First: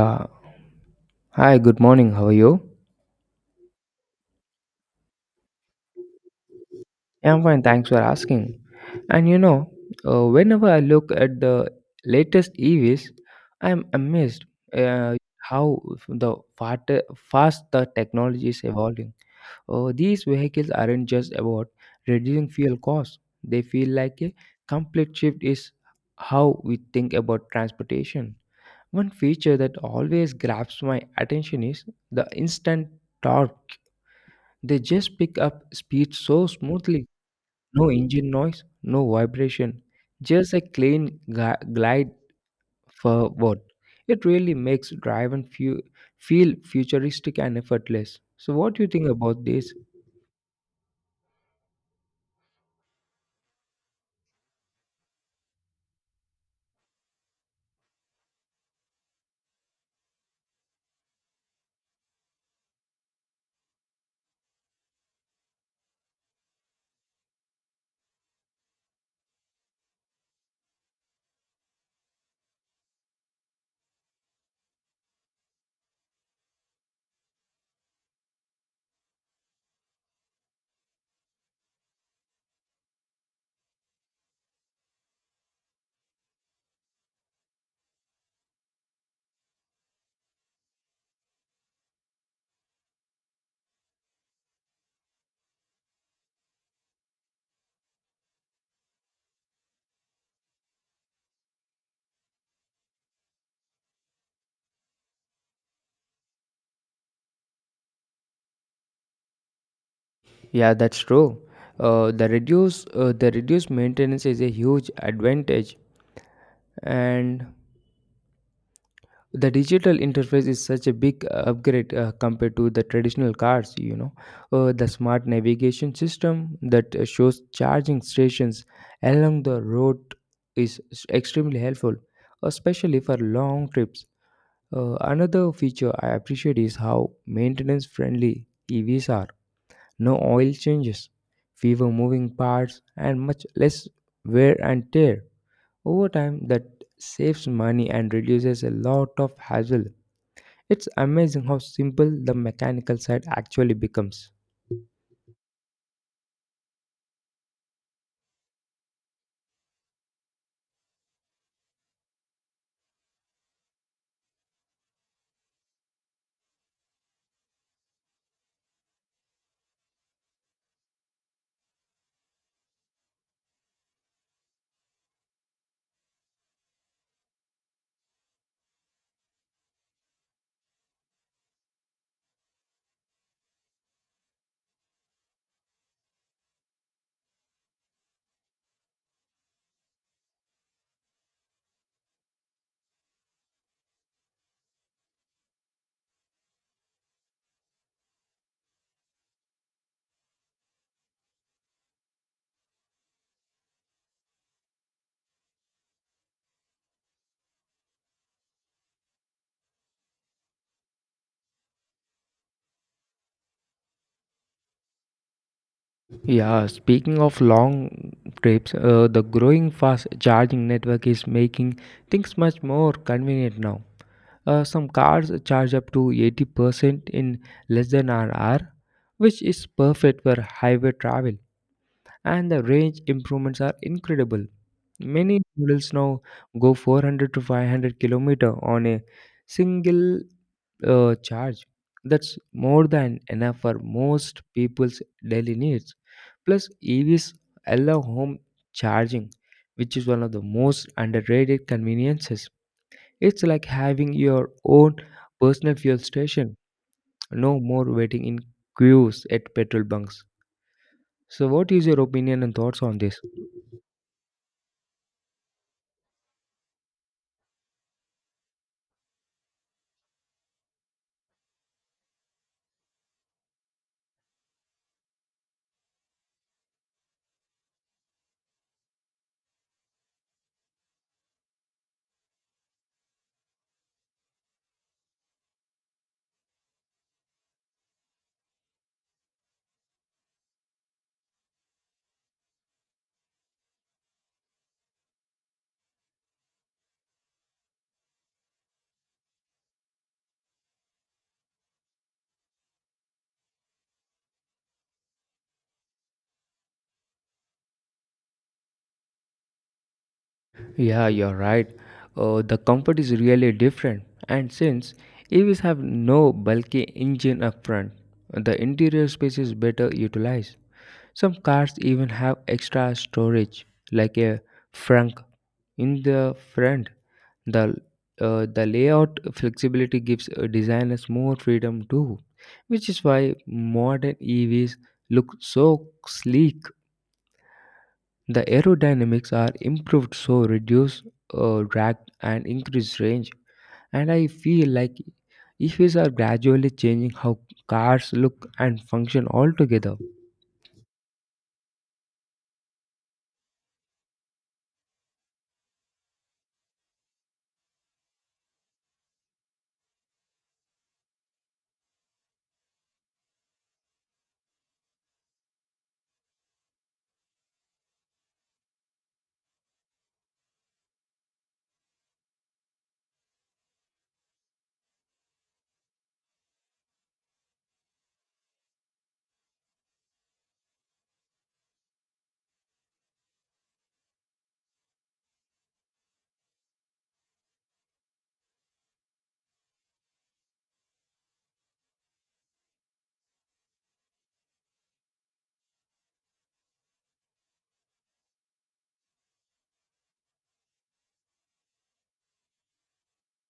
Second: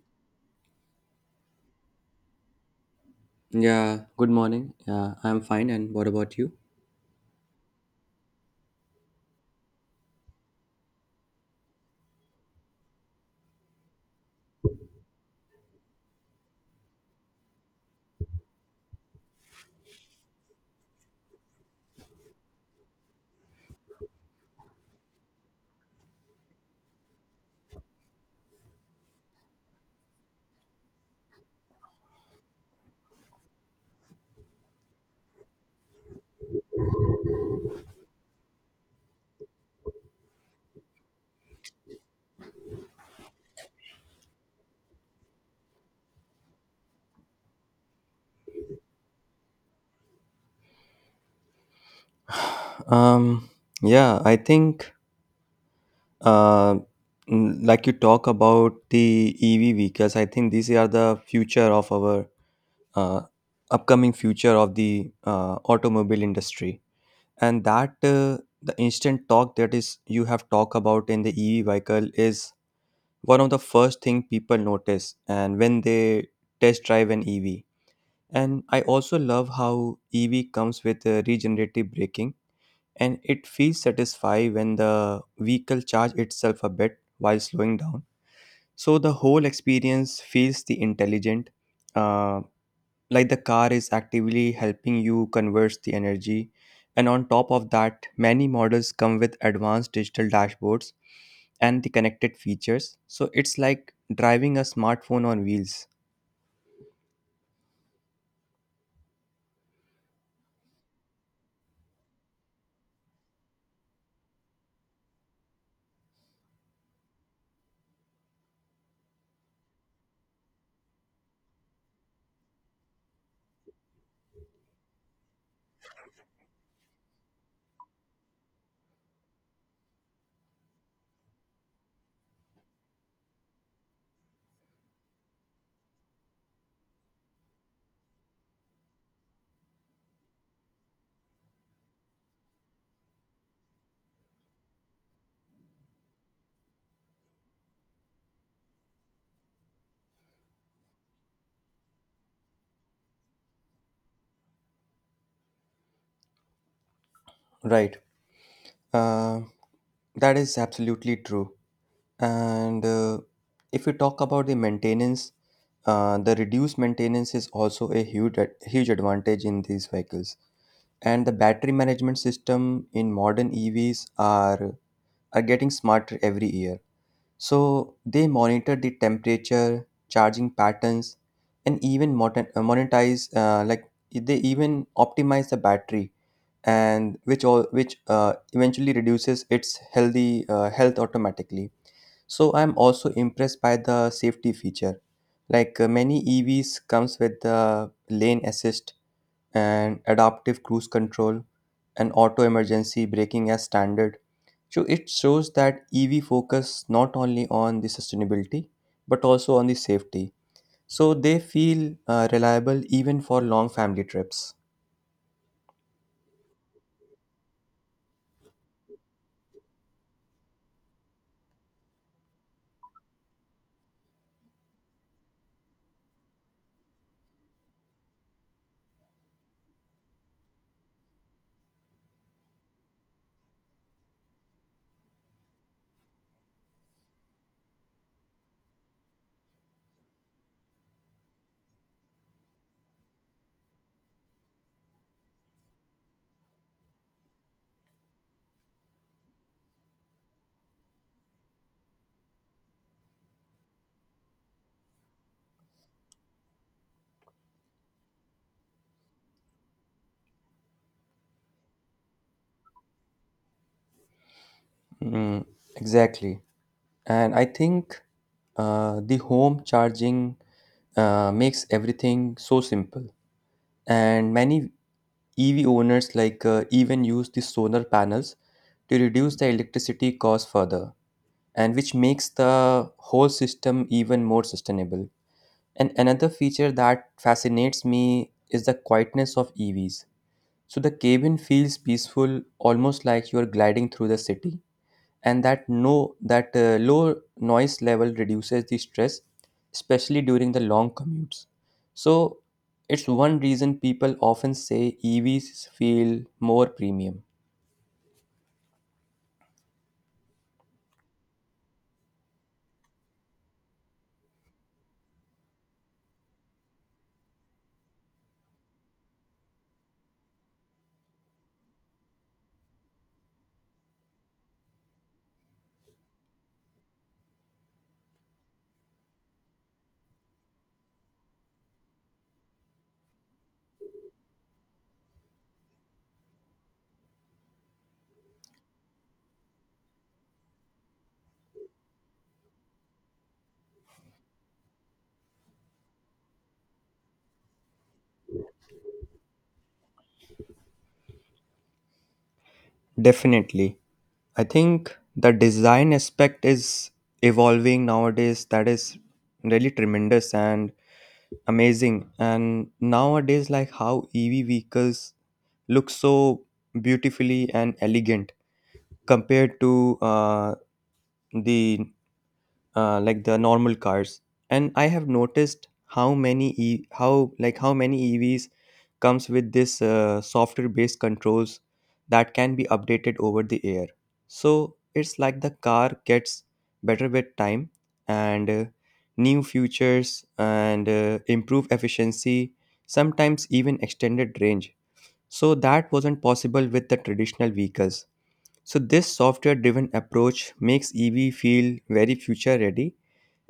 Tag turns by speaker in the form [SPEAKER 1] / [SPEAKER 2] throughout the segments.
[SPEAKER 1] Uh, Hi, good morning. How are you?
[SPEAKER 2] Yeah, good morning. Yeah, I'm fine. And what about you?
[SPEAKER 1] Yeah, I'm fine, thanks for asking. And you know, whenever I look at the latest EVs, I'm amazed how the fast the technology is evolving. These vehicles aren't just about reducing fuel costs; they feel like a complete shift is how we think about transportation. One feature that always grabs my attention is the instant torque. They just pick up speed so smoothly. No engine noise, no vibration, just a clean glide forward. It really makes driving feel futuristic and effortless. So, what do you think about this?
[SPEAKER 2] Um, yeah, I think uh, like you talk about the EV vehicles, I think these are the future of our uh, upcoming future of the automobile industry, and that the instant talk that is you have talked about in the EV vehicle is one of the first thing people notice, and when they test drive an EV. And I also love how EV comes with regenerative braking, and it feels satisfying when the vehicle charges itself a bit while slowing down. So the whole experience feels the intelligent, uh, like the car is actively helping you converse the energy. And on top of that, many models come with advanced digital dashboards and the connected features. So it's like driving a smartphone on wheels.
[SPEAKER 1] Yeah, that's true. Uh, the reduced maintenance is a huge advantage, and the digital interface is such a big upgrade compared to the traditional cars. You know, the smart navigation system that shows charging stations along the road is extremely helpful, especially for long trips. Another feature I appreciate is how maintenance friendly EVs are. No oil changes, fewer moving parts and much less wear and tear over time. That saves money and reduces a lot of hassle. It's amazing how simple the mechanical side actually becomes.
[SPEAKER 2] Right. Uh, that is absolutely true. And if we talk about the maintenance, the reduced maintenance is also a huge advantage in these vehicles. And the battery management system in modern EVs are getting smarter every year. So they monitor the temperature, charging patterns, and even monetize like they even optimize the battery, and which all which eventually reduces its health automatically. So I'm also impressed by the safety feature. Like many EVs comes with the lane assist and adaptive cruise control and auto emergency braking as standard. So it shows that EV focus not only on the sustainability but also on the safety. So they feel reliable even for long family trips.
[SPEAKER 1] Yeah, speaking of long trips, the growing fast charging network is making things much more convenient now. Some cars charge up to 80% in less than an hour, which is perfect for highway travel, and the range improvements are incredible. Many models now go 400 to 500 kilometer on a single charge. That's more than enough for most people's daily needs. Plus, EVs allow home charging, which is one of the most underrated conveniences. It's like having your own personal fuel station. No more waiting in queues at petrol bunks. So, what is your opinion and thoughts on this?
[SPEAKER 2] Mm, exactly. And I think the home charging makes everything so simple. And many EV owners like even use the solar panels to reduce the electricity cost further, and which makes the whole system even more sustainable. And another feature that fascinates me is the quietness of EVs. So the cabin feels peaceful, almost like you are gliding through the city, and that no that low noise level reduces the stress, especially during the long commutes. So it's one reason people often say EVs feel more premium.
[SPEAKER 1] Yeah, you're right. The comfort is really different. And since EVs have no bulky engine up front, the interior space is better utilized. Some cars even have extra storage, like a trunk in the front. The the layout flexibility gives designers more freedom too, which is why modern EVs look so sleek. The aerodynamics are improved so reduce drag and increase range. And I feel like EVs are gradually changing how cars look and function altogether.
[SPEAKER 2] Definitely. I think the design aspect is evolving nowadays. That is really tremendous and amazing. And nowadays, like, how EV vehicles look so beautifully and elegant compared to uh, the like the normal cars. And I have noticed how many e- how like how many EVs comes with this software based controls that can be updated over the air. So it's like the car gets better with time and new features and improve efficiency, sometimes even extended range. So that wasn't possible with the traditional vehicles. So this software driven approach makes EV feel very future ready,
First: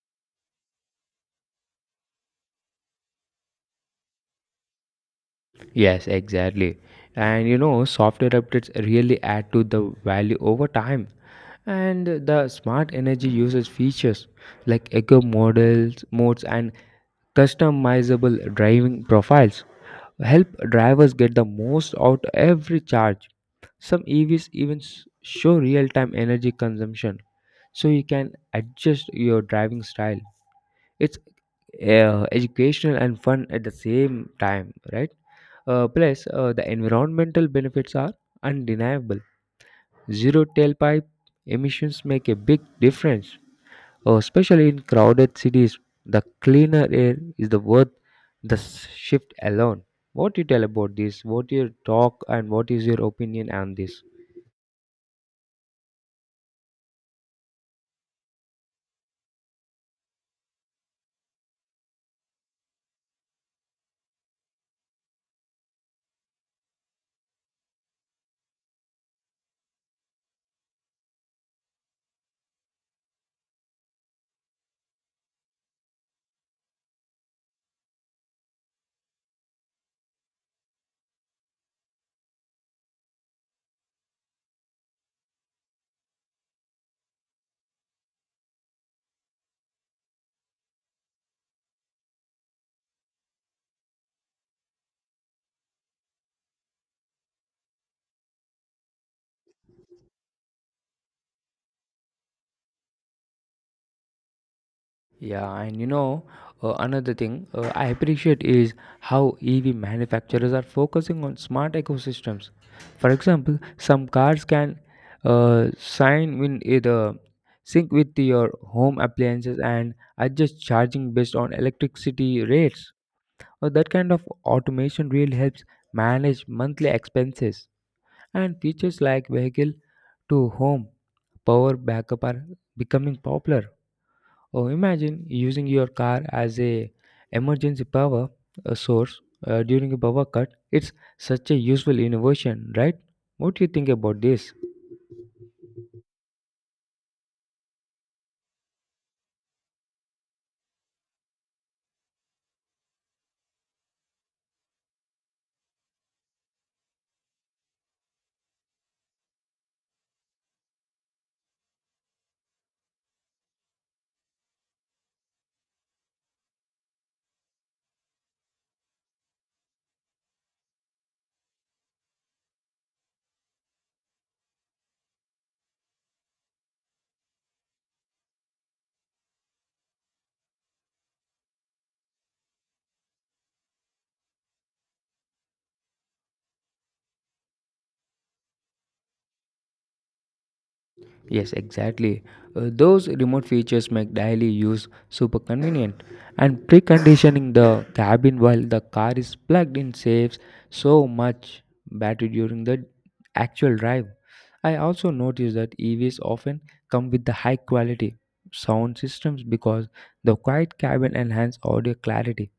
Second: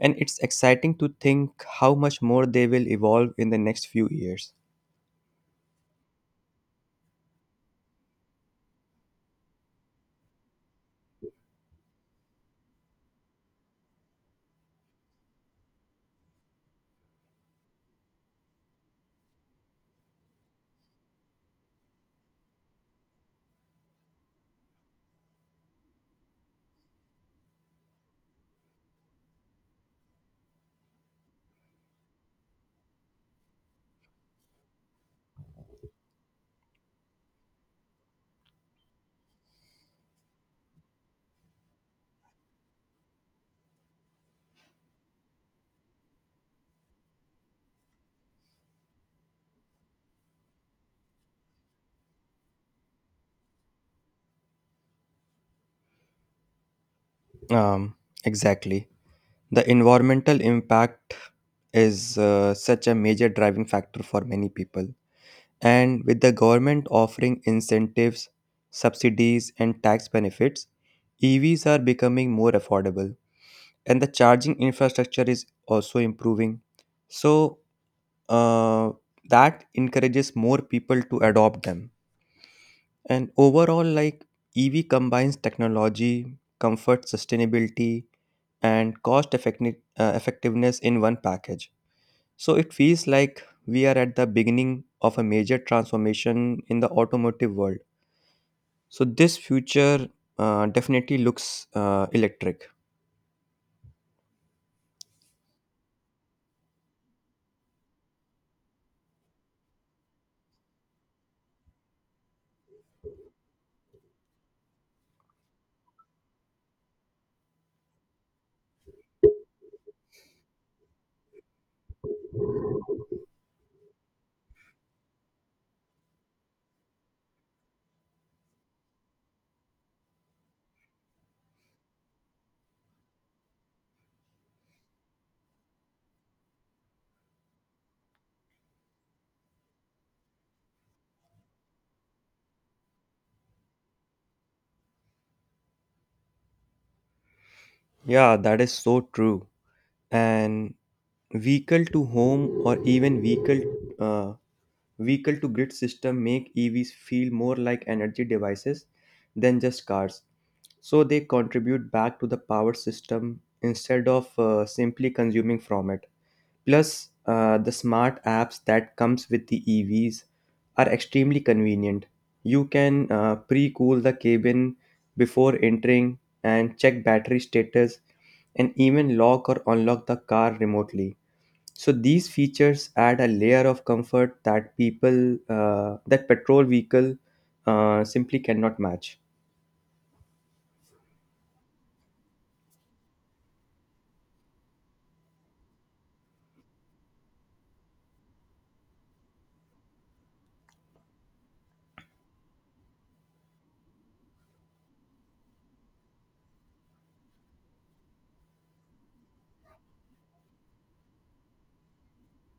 [SPEAKER 2] and it's exciting to think how much more they will evolve in the next few years.
[SPEAKER 1] Yes, exactly. And you know, software updates really add to the value over time. And the smart energy uses features like eco models, modes, and customizable driving profiles help drivers get the most out every charge. Some EVs even show real time energy consumption, so you can adjust your driving style. It's educational and fun at the same time, right? Plus, the environmental benefits are undeniable. Zero tailpipe emissions make a big difference, especially in crowded cities. The cleaner air is the worth the shift alone. What do you tell about this? What your talk and what is your opinion on this?
[SPEAKER 2] Um, exactly. The environmental impact is such a major driving factor for many people. And with the government offering incentives, subsidies, and tax benefits, EVs are becoming more affordable. And the charging infrastructure is also improving. So uh, that encourages more people to adopt them. And overall, like, EV combines technology, comfort, sustainability, and effectiveness in one package. So it feels like we are at the beginning of a major transformation in the automotive world. So this future definitely looks electric.
[SPEAKER 1] Yeah, and you know, another thing I appreciate is how EV manufacturers are focusing on smart ecosystems. For example, some cars can sign in either sync with your home appliances and adjust charging based on electricity rates. That kind of automation really helps manage monthly expenses. And features like vehicle to home power backup are becoming popular. Oh, imagine using your car as a emergency power source during a power cut. It's such a useful innovation, right? What do you think about this?
[SPEAKER 2] Yeah, that is so true. And vehicle to home or even uh, vehicle to grid system make EVs feel more like energy devices than just cars. So they contribute back to the power system instead of simply consuming from it. Plus, the smart apps that comes with the EVs are extremely convenient. You can pre-cool the cabin before entering and check battery status and even lock or unlock the car remotely. So these features add a layer of comfort that people that petrol vehicle simply cannot match.
[SPEAKER 1] Yes, exactly. Those remote features make daily use super convenient, and preconditioning the cabin while the car is plugged in saves so much battery during the actual drive. I also noticed that EVs often come with the high quality sound systems because the quiet cabin enhances audio clarity.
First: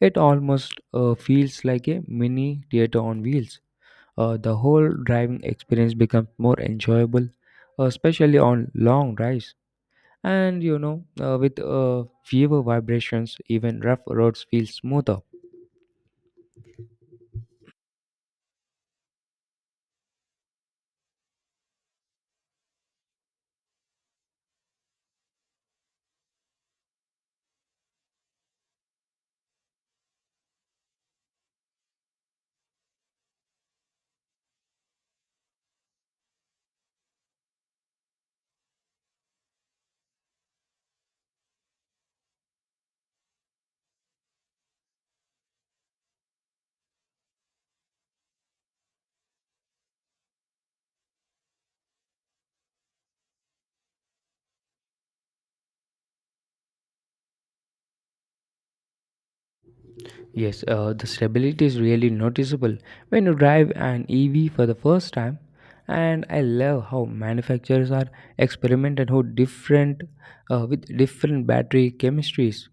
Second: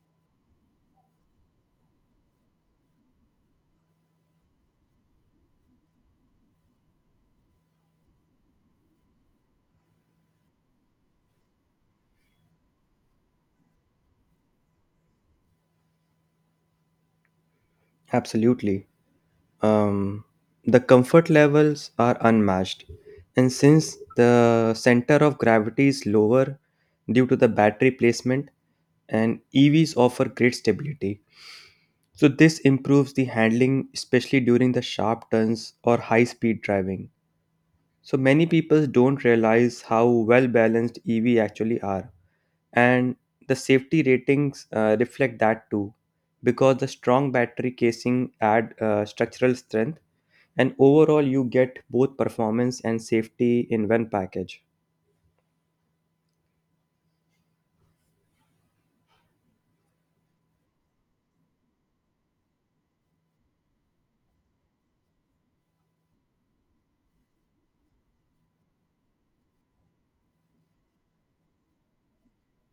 [SPEAKER 1] It almost feels like a mini theater on wheels. The whole driving experience becomes more enjoyable, especially on long drives. And you know, with fewer vibrations, even rough roads feel smoother.
[SPEAKER 2] Absolutely. um, the comfort levels are unmatched. And since the center of gravity is lower due to the battery placement, and EVs offer great stability. So this improves the handling, especially during the sharp turns or high speed driving. So many people don't realize how well balanced EV actually are, and the safety ratings reflect that too, because the strong battery casing add structural strength. And overall you get both performance and safety in one package.
[SPEAKER 1] Yes, the stability is really noticeable when you drive an EV for the first time. And I love how manufacturers are experimenting how different with different battery chemistries.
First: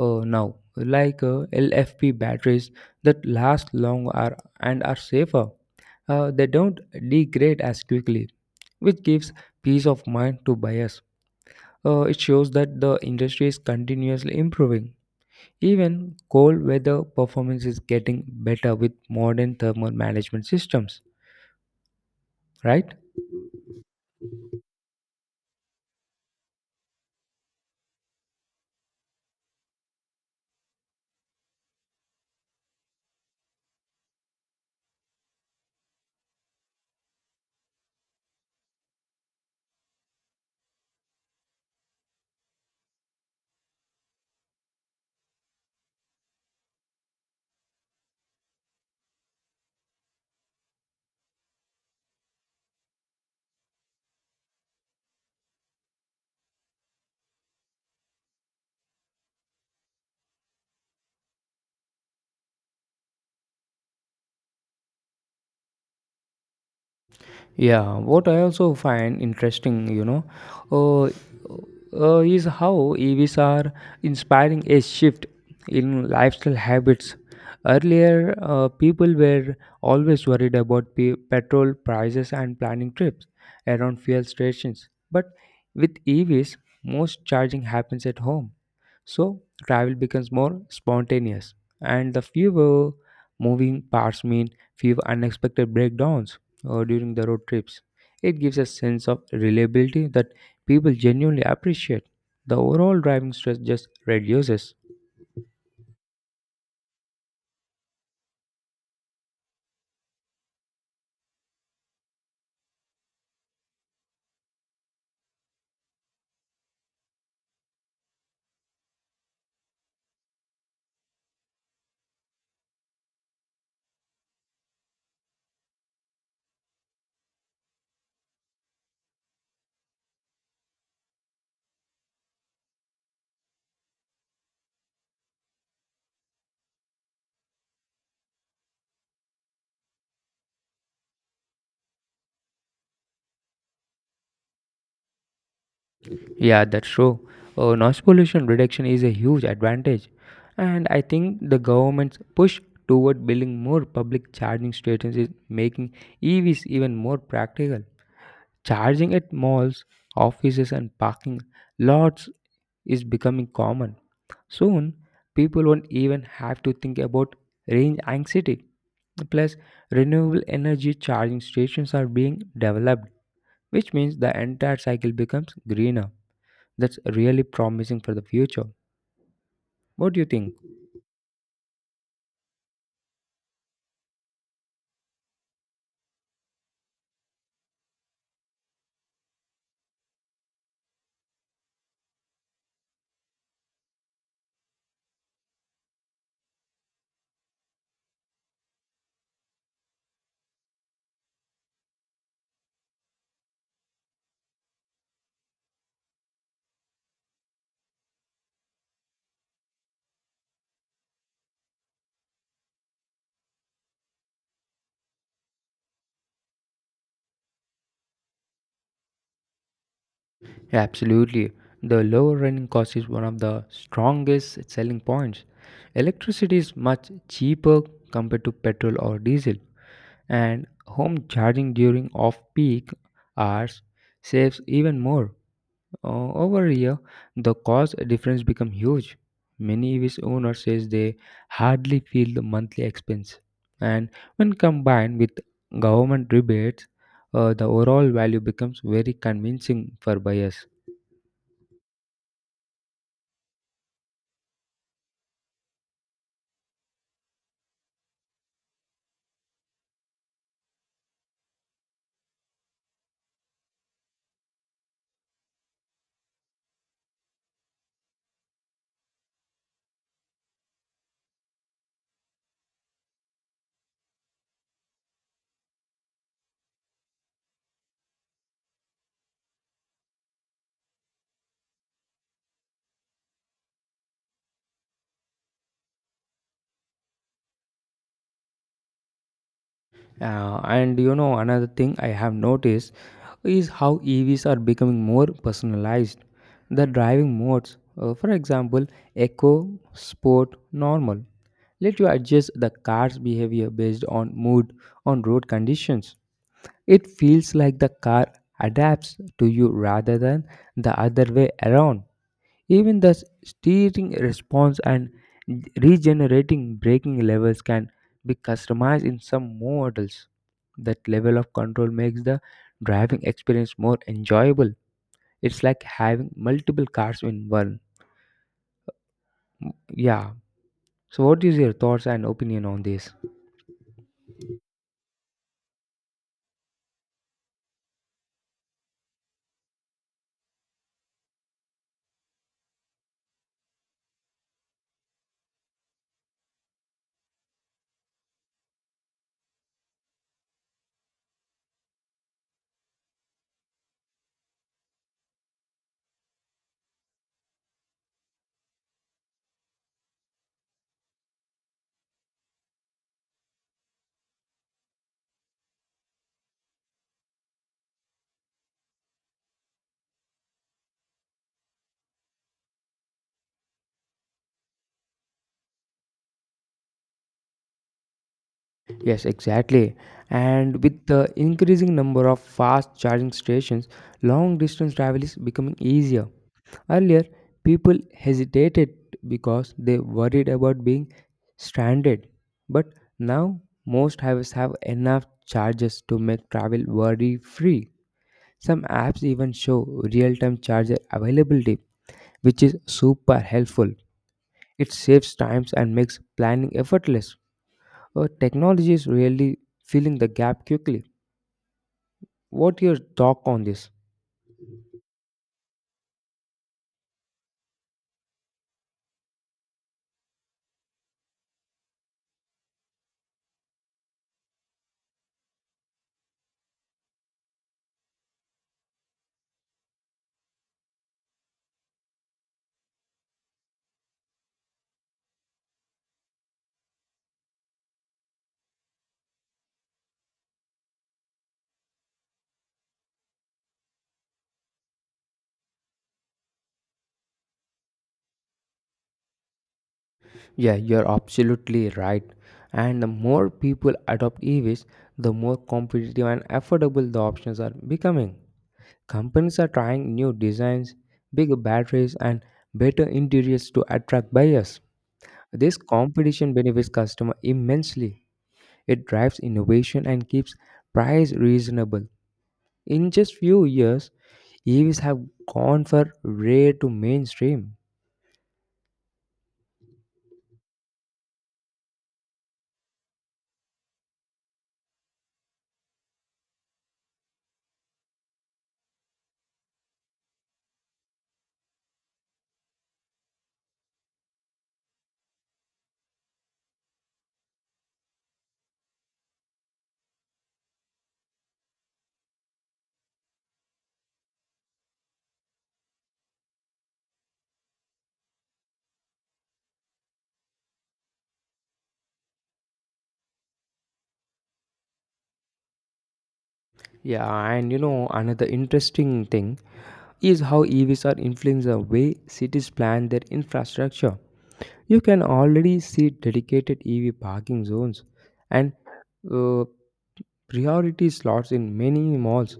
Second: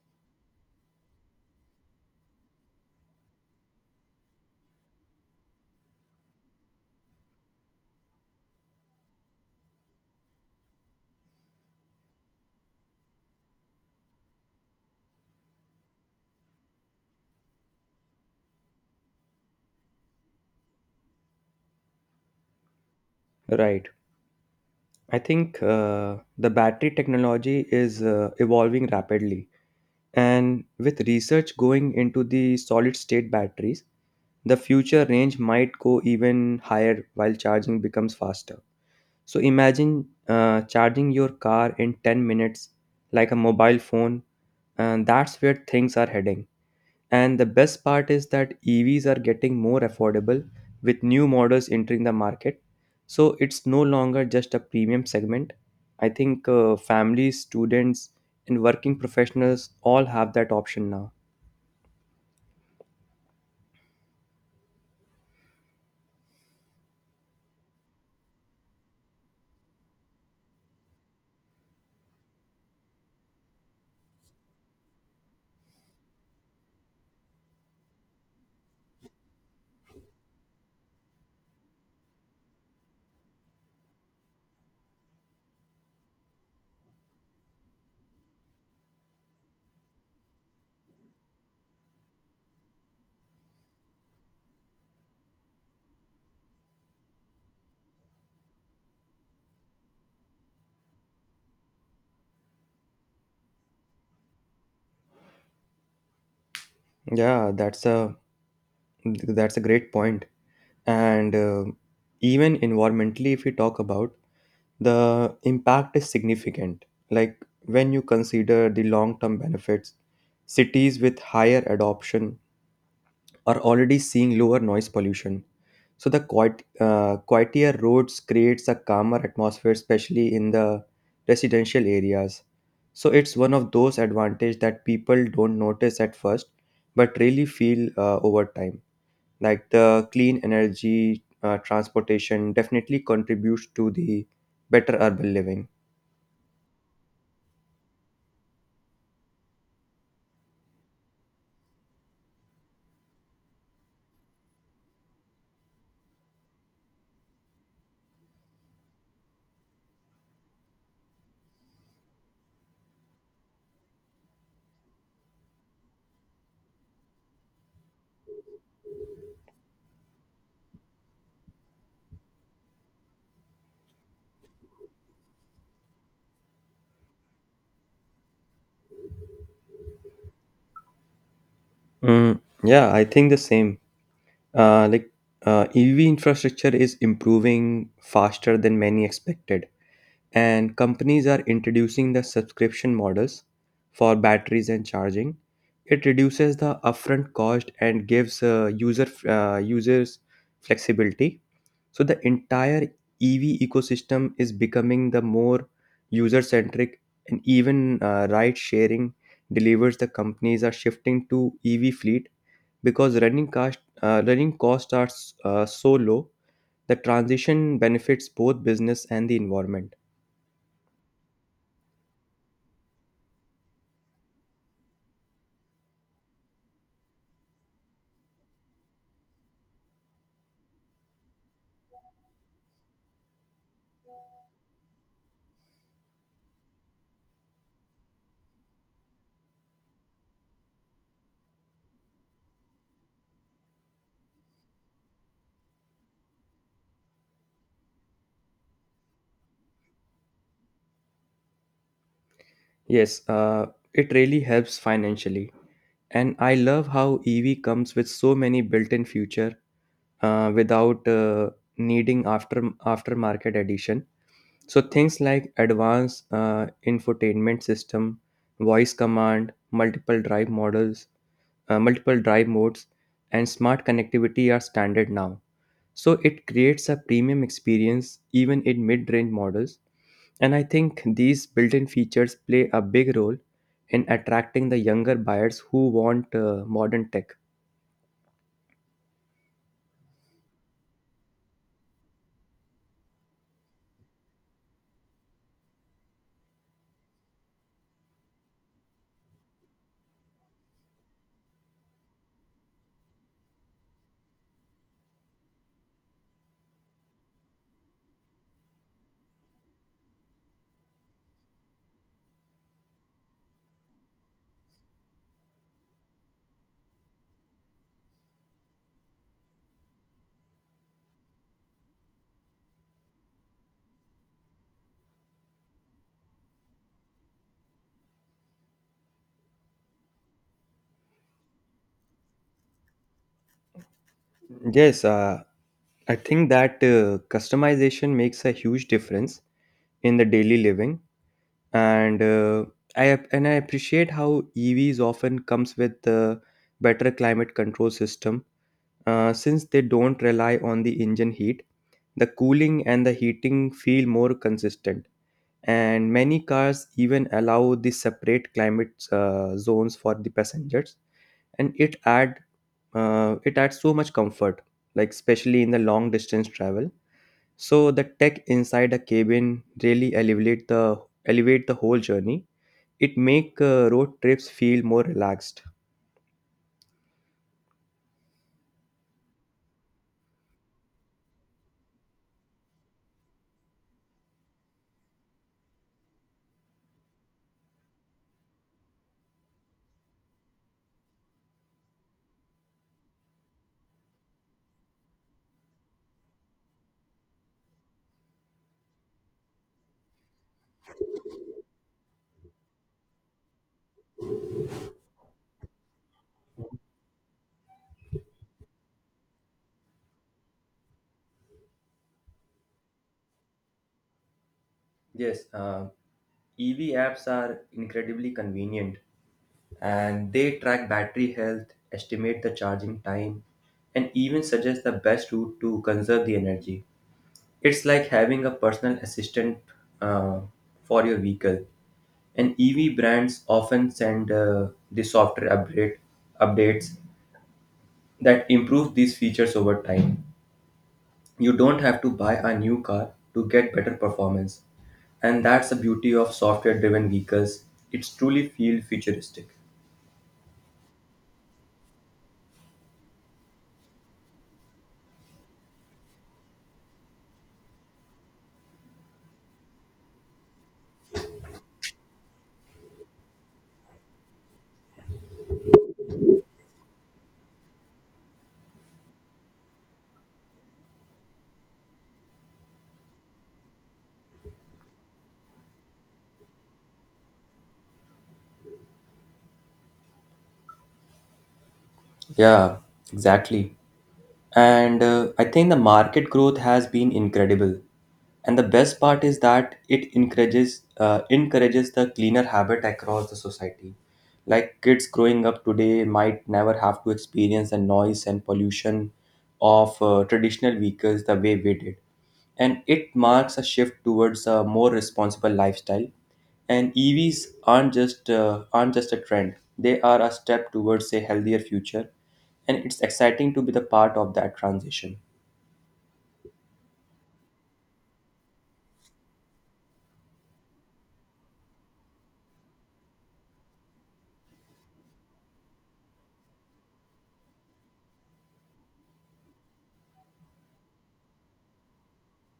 [SPEAKER 1] Now, like LFP batteries that last long are, and are safer. They don't degrade as quickly, which gives peace of mind to buyers. It shows that the industry is continuously improving. Even cold weather performance is getting better with modern thermal management systems, right?
[SPEAKER 2] Right. I think the battery technology is evolving rapidly, and with research going into the solid state batteries, the future range might go even higher while charging becomes faster. So imagine charging your car in 10 minutes like a mobile phone, and that's where things are heading. And the best part is that EVs are getting more affordable with new models entering the market. So it's no longer just a premium segment. I think families, students, and working professionals all have that option now.
[SPEAKER 1] Yeah, what I also find interesting, you know, uh, is how EVs are inspiring a shift in lifestyle habits. Earlier, people were always worried about petrol prices and planning trips around fuel stations. But with EVs, most charging happens at home, so travel becomes more spontaneous, and the fewer moving parts mean fewer unexpected breakdowns during the road trips. It gives a sense of reliability that people genuinely appreciate. The overall driving stress just reduces.
[SPEAKER 2] Yeah, that's a great point. And even environmentally, if we talk about, the impact is significant. Like, when you consider the long term benefits, cities with higher adoption are already seeing lower noise pollution. So the quieter roads creates a calmer atmosphere, especially in the residential areas. So it's one of those advantages that people don't notice at first, but really feel over time. Like the clean energy transportation definitely contributes to the better urban living.
[SPEAKER 1] Yeah, that's true. Noise pollution reduction is a huge advantage, and I think the government's push toward building more public charging stations is making EVs even more practical. Charging at malls, offices, and parking lots is becoming common. Soon, people won't even have to think about range anxiety. Plus, renewable energy charging stations are being developed, which means the entire cycle becomes greener. That's really promising for the future. What do you think?
[SPEAKER 2] Mm, yeah, I think the same. Uh, like EV infrastructure is improving faster than many expected, and companies are introducing the subscription models for batteries and charging. It reduces the upfront cost and gives users flexibility. So the entire EV ecosystem is becoming the more user centric, and even ride sharing delivers the companies are shifting to EV fleet because running costs are so low. The transition benefits both business and the environment.
[SPEAKER 1] Absolutely. The lower running cost is one of the strongest selling points. Electricity is much cheaper compared to petrol or diesel, and home charging during off-peak hours saves even more. Over here, the cost difference becomes huge. Many EVs owners says they hardly feel the monthly expense, and when combined with government rebates, the overall value becomes very convincing for buyers.
[SPEAKER 2] Yes, it really helps financially. And I love how EV comes with so many built-in feature without needing aftermarket addition. So things like advanced infotainment system, voice command, multiple drive modes, and smart connectivity are standard now. So it creates a premium experience even in mid range models. And I think these built in features play a big role in attracting the younger buyers who want modern tech.
[SPEAKER 1] And you know, another thing I have noticed is how EVs are becoming more personalized. The driving modes, for example, Eco, Sport, Normal, let you adjust the car's behavior based on mood, on road conditions. It feels like the car adapts to you rather than the other way around. Even the steering response and regenerating braking levels can be customized in some models. That level of control makes the driving experience more enjoyable. It's like having multiple cars in one. Yeah. So, what is your thoughts and opinion on this?
[SPEAKER 2] Yes, I think that customization makes a huge difference in the daily living, and I appreciate how EVs often comes with the better climate control system. Since they don't rely on the engine heat, the cooling and the heating feel more consistent. And many cars even allow the separate climate zones for the passengers, and it adds so much comfort, like especially in the long distance travel. So the tech inside a cabin really elevate the whole journey. It make road trips feel more relaxed.
[SPEAKER 1] Yes, exactly. And with the increasing number of fast charging stations, long distance travel is becoming easier. Earlier, people hesitated because they worried about being stranded, but now most apps have enough charges to make travel worry free. Some apps even show real time charger availability, which is super helpful. It saves times and makes planning effortless. Technology is really filling the gap quickly. What your talk on this?
[SPEAKER 2] Yes, EV apps are incredibly convenient, and they track battery health, estimate the charging time, and even suggest the best route to conserve the energy. It's like having a personal assistant uh, for your vehicle. And EV brands often send the software update updates that improve these features over time. You don't have to buy a new car to get better performance. And that's the beauty of software driven vehicles. It's truly feel futuristic.
[SPEAKER 1] Yeah, you're absolutely right. And the more people adopt EVs, the more competitive and affordable the options are becoming. Companies are trying new designs, bigger batteries, and better interiors to attract buyers. This competition benefits customers immensely. It drives innovation and keeps price reasonable. In just few years, EVs have gone from rare to mainstream.
[SPEAKER 2] Yeah, exactly. And I think the market growth has been incredible. And the best part is that it encourages the cleaner habit across the society. Like, kids growing up today might never have to experience the noise and pollution of traditional vehicles the way we did. And it marks a shift towards a more responsible lifestyle. And EVs aren't just a trend; they are a step towards a healthier future, and it's exciting to be the part of that transition.
[SPEAKER 1] Yeah, and you know, another interesting thing is how EVs are influencing the way cities plan their infrastructure. You can already see dedicated EV parking zones and uh, priority slots in many malls.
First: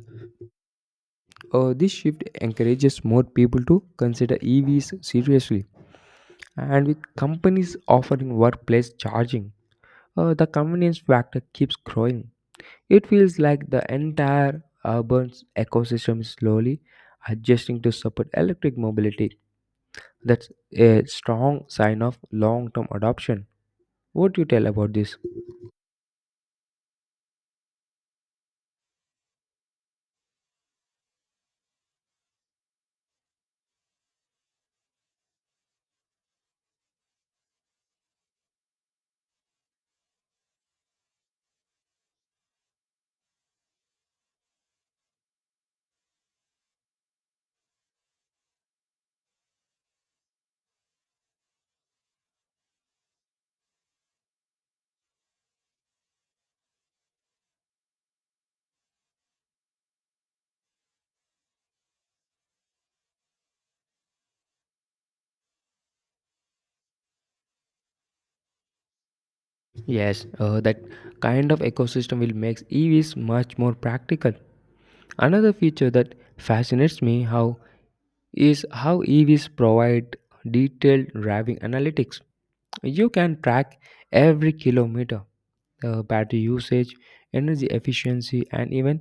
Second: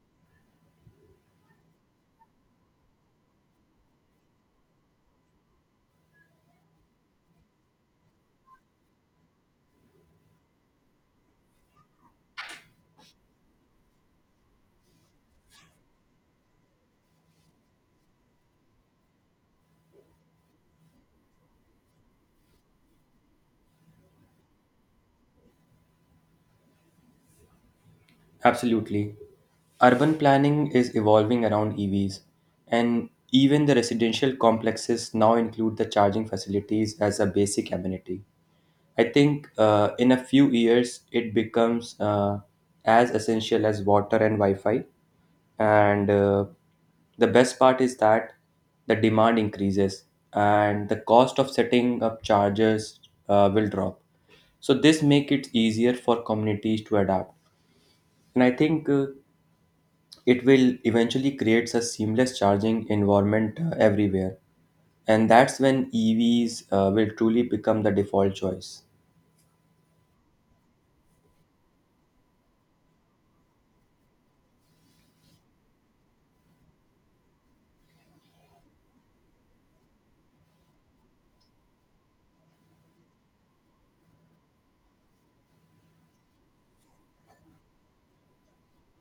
[SPEAKER 1] This shift encourages more people to consider EVs seriously, and with companies offering workplace charging, the convenience factor keeps growing. It feels like the entire urban ecosystem is slowly adjusting to support electric mobility. That's a strong sign of long term adoption. What do you tell about this?
[SPEAKER 2] Absolutely. Urban planning is evolving around EVs, and even the residential complexes now include the charging facilities as a basic amenity. I think in a few years it becomes as essential as water and Wi-Fi. And the best part is that the demand increases and the cost of setting up chargers will drop. So this make it easier for communities to adapt. And I think it will eventually creates a seamless charging environment everywhere. And that's when EVs will truly become the default choice.
[SPEAKER 1] Yes, that kind of ecosystem will make EVs much more practical. Another feature that fascinates me how is how EVs provide detailed driving analytics. You can track every kilometer, battery usage, energy efficiency, and even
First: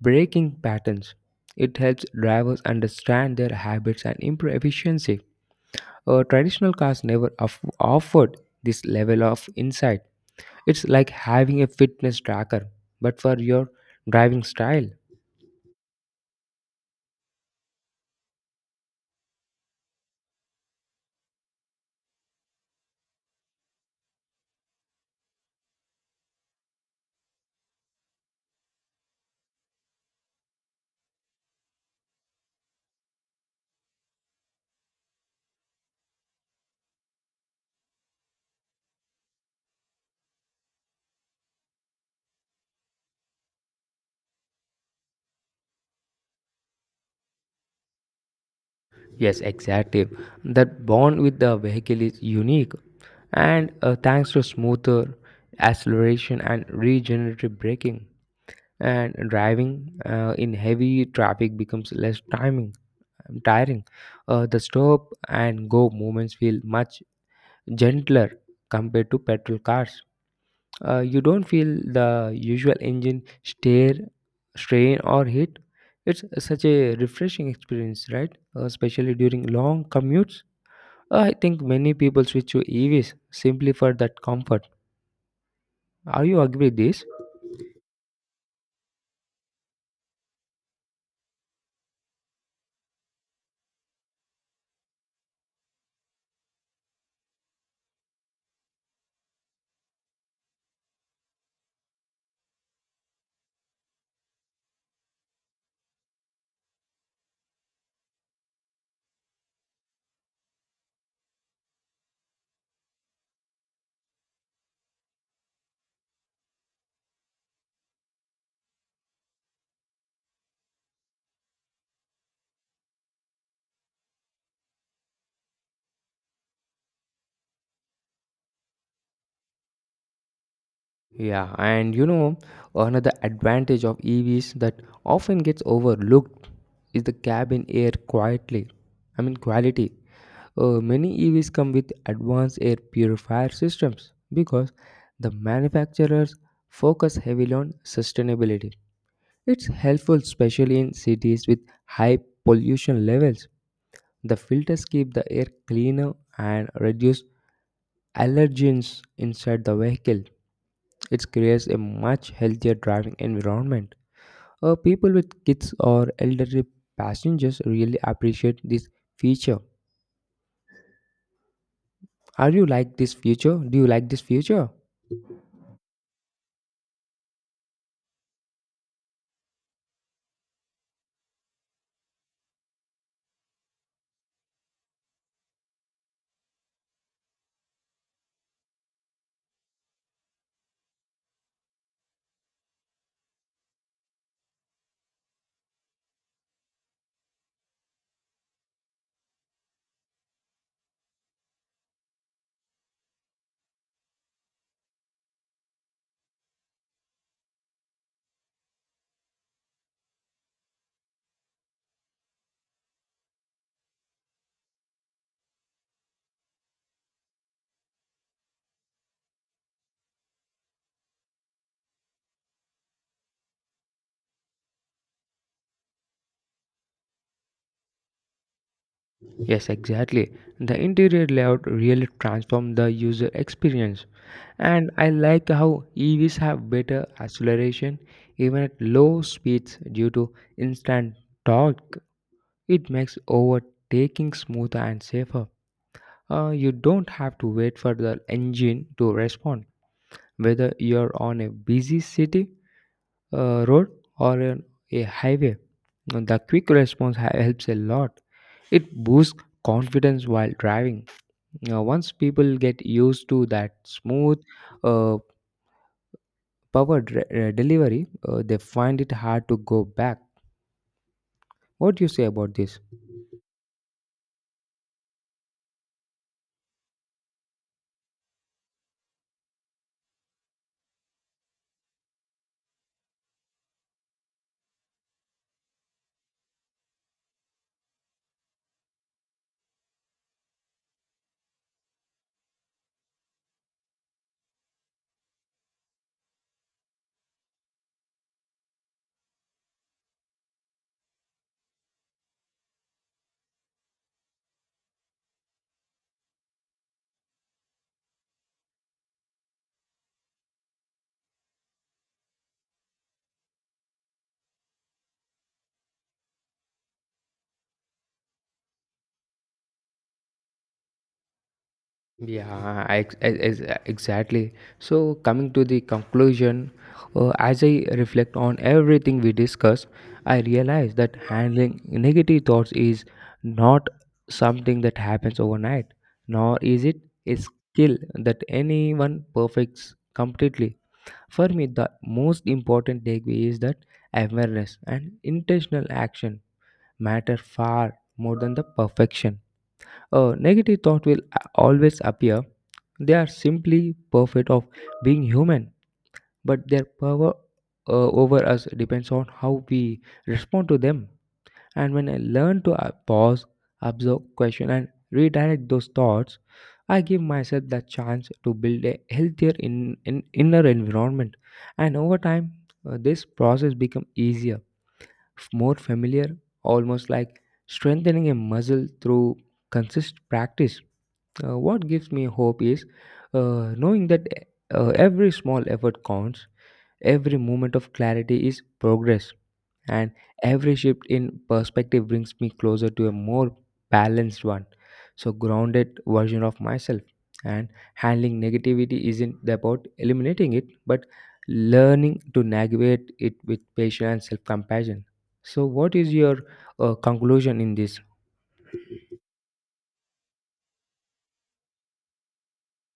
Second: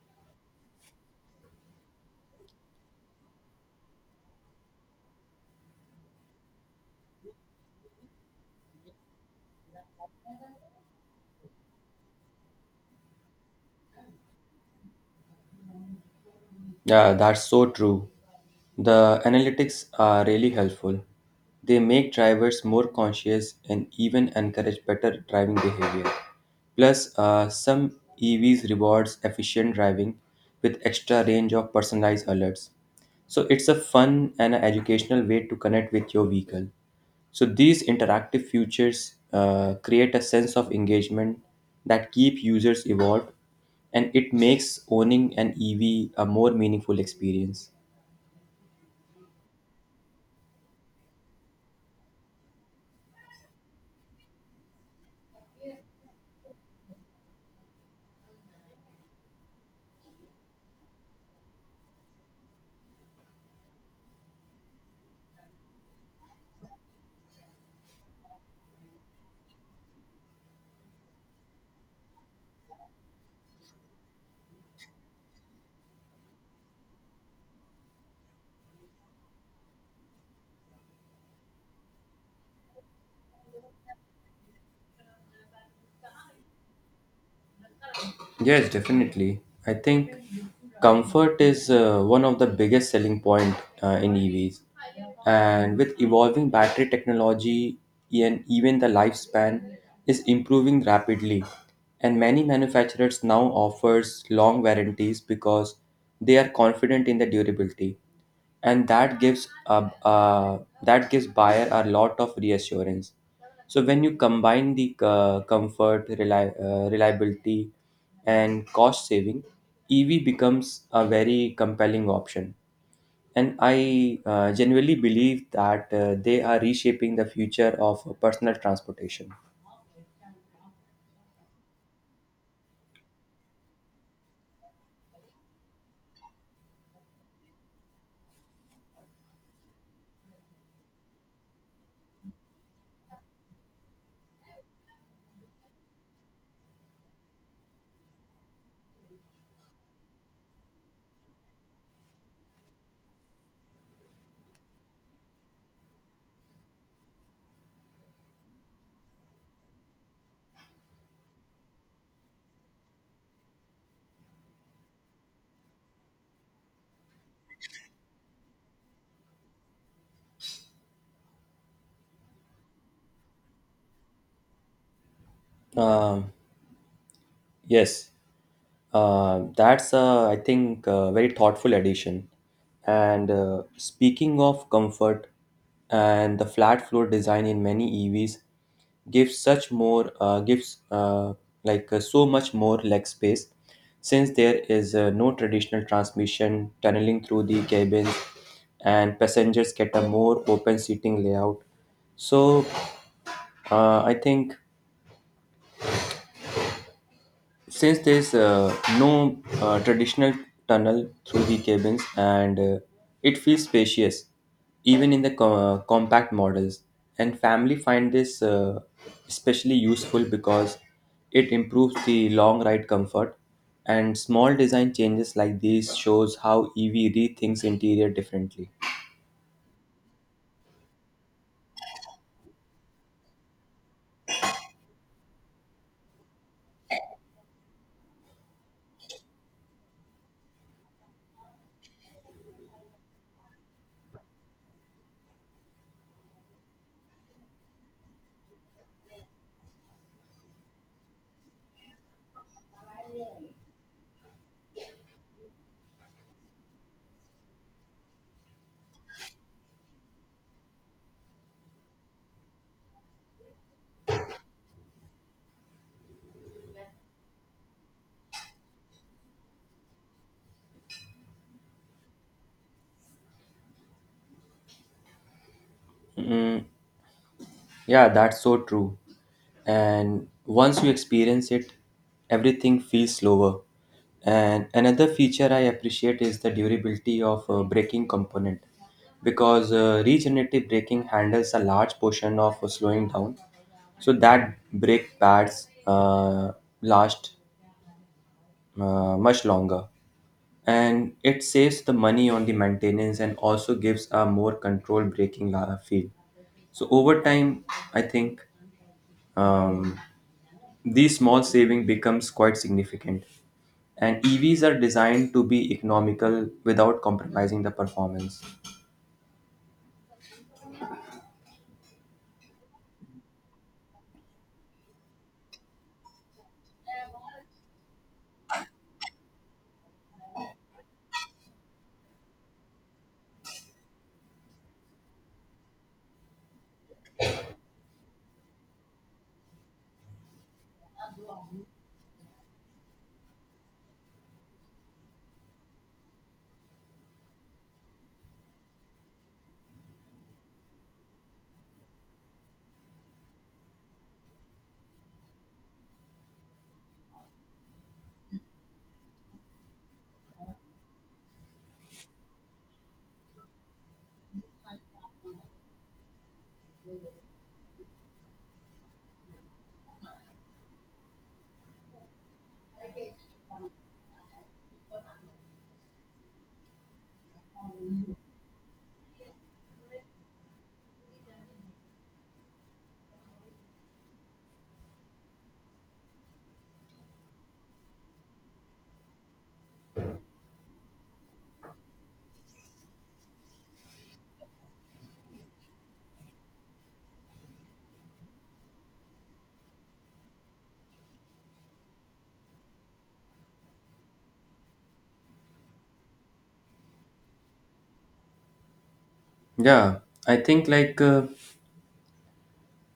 [SPEAKER 1] breaking patterns. It helps drivers understand their habits and improve efficiency. Traditional cars never offered this level of insight. It's like having a fitness tracker, but for your driving style.
[SPEAKER 2] Yeah, that's so true. The analytics are really helpful. They make drivers more conscious and even encourage better driving behavior. Plus, some EVs rewards efficient driving with extra range of personalized alerts. So it's a fun and an educational way to connect with your vehicle. So these interactive features create a sense of engagement that keep users evolved, and it makes owning an EV a more meaningful experience.
[SPEAKER 1] Yes, exactly. That bond with the vehicle is unique, and thanks to smoother acceleration and regenerative braking, and driving in heavy traffic becomes less timing tiring. The stop and go moments feel much gentler compared to petrol cars. You don't feel the usual engine strain, or heat. It's such a refreshing experience, right? Especially during long commutes. I think many people switch to EVs simply for that comfort. Are you agree with this?
[SPEAKER 2] Yes, definitely. I think comfort is one of the biggest selling point in EVs, and with evolving battery technology and even the lifespan is improving rapidly, and many manufacturers now offers long warranties because they are confident in the durability. And that gives buyer a lot of reassurance. So when you combine the reliability and cost saving, EV becomes a very compelling option, and I genuinely believe that they are reshaping the future of personal transportation.
[SPEAKER 1] Yeah, and you know, another advantage of EVs that often gets overlooked is the cabin air quietly. I mean, quality. Many EVs come with advanced air purifier systems because the manufacturers focus heavily on sustainability. It's helpful, especially in cities with high pollution levels. The filters keep the air cleaner and reduce allergens inside the vehicle. It creates a much healthier driving environment. People with kids or elderly passengers really appreciate this feature. Are you like this feature? Do you like this feature?
[SPEAKER 2] Um yes. I think, a very thoughtful addition. And speaking of comfort, and the flat floor design in many EVs gives such more gives like so much more leg space, since there is no traditional transmission tunneling through the cabins, and passengers get a more open seating layout. So I think, since there's no traditional tunnel through the cabins, and it feels spacious even in the compact models, and family find this especially useful because it improves the long ride comfort. And small design changes like these shows how EV rethinks interior differently.
[SPEAKER 1] Yes, exactly. The interior layout really transforms the user experience. And I like how EVs have better acceleration even at low speeds due to instant torque. It makes overtaking smoother and safer. You don't have to wait for the engine to respond, whether you're on a busy city road or on a highway. The quick response helps a lot. It boosts confidence while driving. Now, once people get used to that smooth, uh, powered delivery, they find it hard to go back. What do you say about this?
[SPEAKER 2] Yeah, that's so true. And once you experience it, everything feels slower. And another feature I appreciate is the durability of braking component, because regenerative braking handles a large portion of slowing down, so that brake pads last much longer. And it saves the money on the maintenance and also gives a more controlled feel. So over time, I think, um, these small saving becomes quite significant, and EVs are designed to be economical without compromising the performance.
[SPEAKER 1] Yeah, I, ex- ex- ex- exactly. So, coming to the conclusion, as I reflect on everything we discussed, I realize that handling negative thoughts is not something that happens overnight, nor is it a skill that anyone perfects completely. For me, the most important takeaway is that awareness and intentional action matter far more than the perfection. A negative thought will always appear. They are simply perfect of being human, but their power over us depends on how we respond to them. And when I learn to pause, observe, question, and redirect those thoughts, I give myself the chance to build a healthier in inner environment. And over time, this process becomes easier, more familiar, almost like strengthening a muscle through consistent practice. What gives me hope is knowing that every small effort counts, every moment of clarity is progress, and every shift in perspective brings me closer to a more balanced one. So, grounded version of myself. And handling negativity isn't about eliminating it, but learning to navigate it with patience and self compassion. So, what is your conclusion in this?
[SPEAKER 2] Yeah, I think like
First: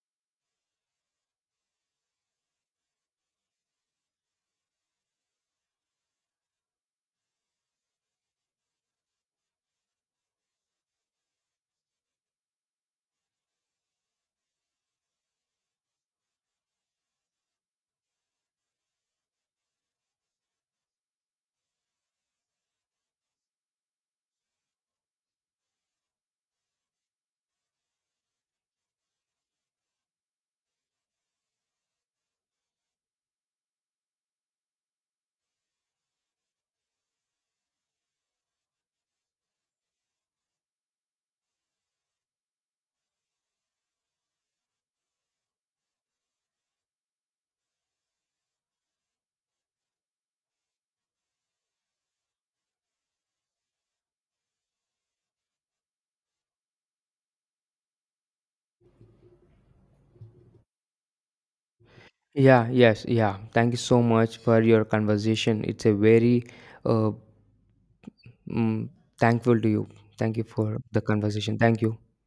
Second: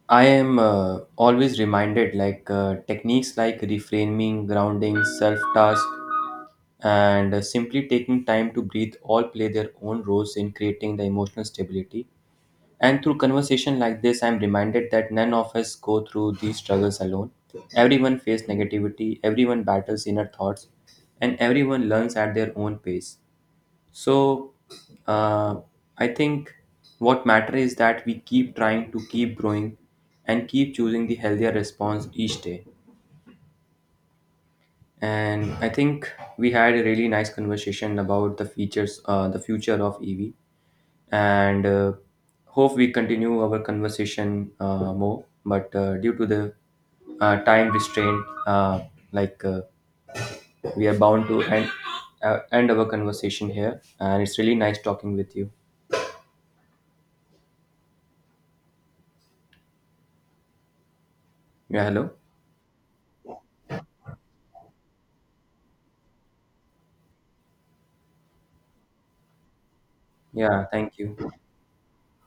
[SPEAKER 2] I am always reminded like techniques like reframing, grounding, self task, and simply taking time to breathe all play their own roles in creating the emotional stability. And through conversation like this, I'm reminded that none of us go through these struggles alone. Everyone faces negativity, everyone battles inner thoughts, and everyone learns at their own pace. So, uh, I think what matters is that we keep trying to keep growing and keep choosing the healthier response each day. And I think we had a really nice conversation about the features, the future of EV. And hope we continue our conversation more. But due to the time restraint, like uh, we are bound to end our conversation here. And it's really nice talking with you. Yeah, hello.
[SPEAKER 1] Yeah, yes, yeah. Thank you so much for your conversation. It's a very uh, mm, thankful to you. Thank you
[SPEAKER 2] Yeah,
[SPEAKER 1] for
[SPEAKER 2] thank
[SPEAKER 1] the
[SPEAKER 2] you.
[SPEAKER 1] conversation. Thank you.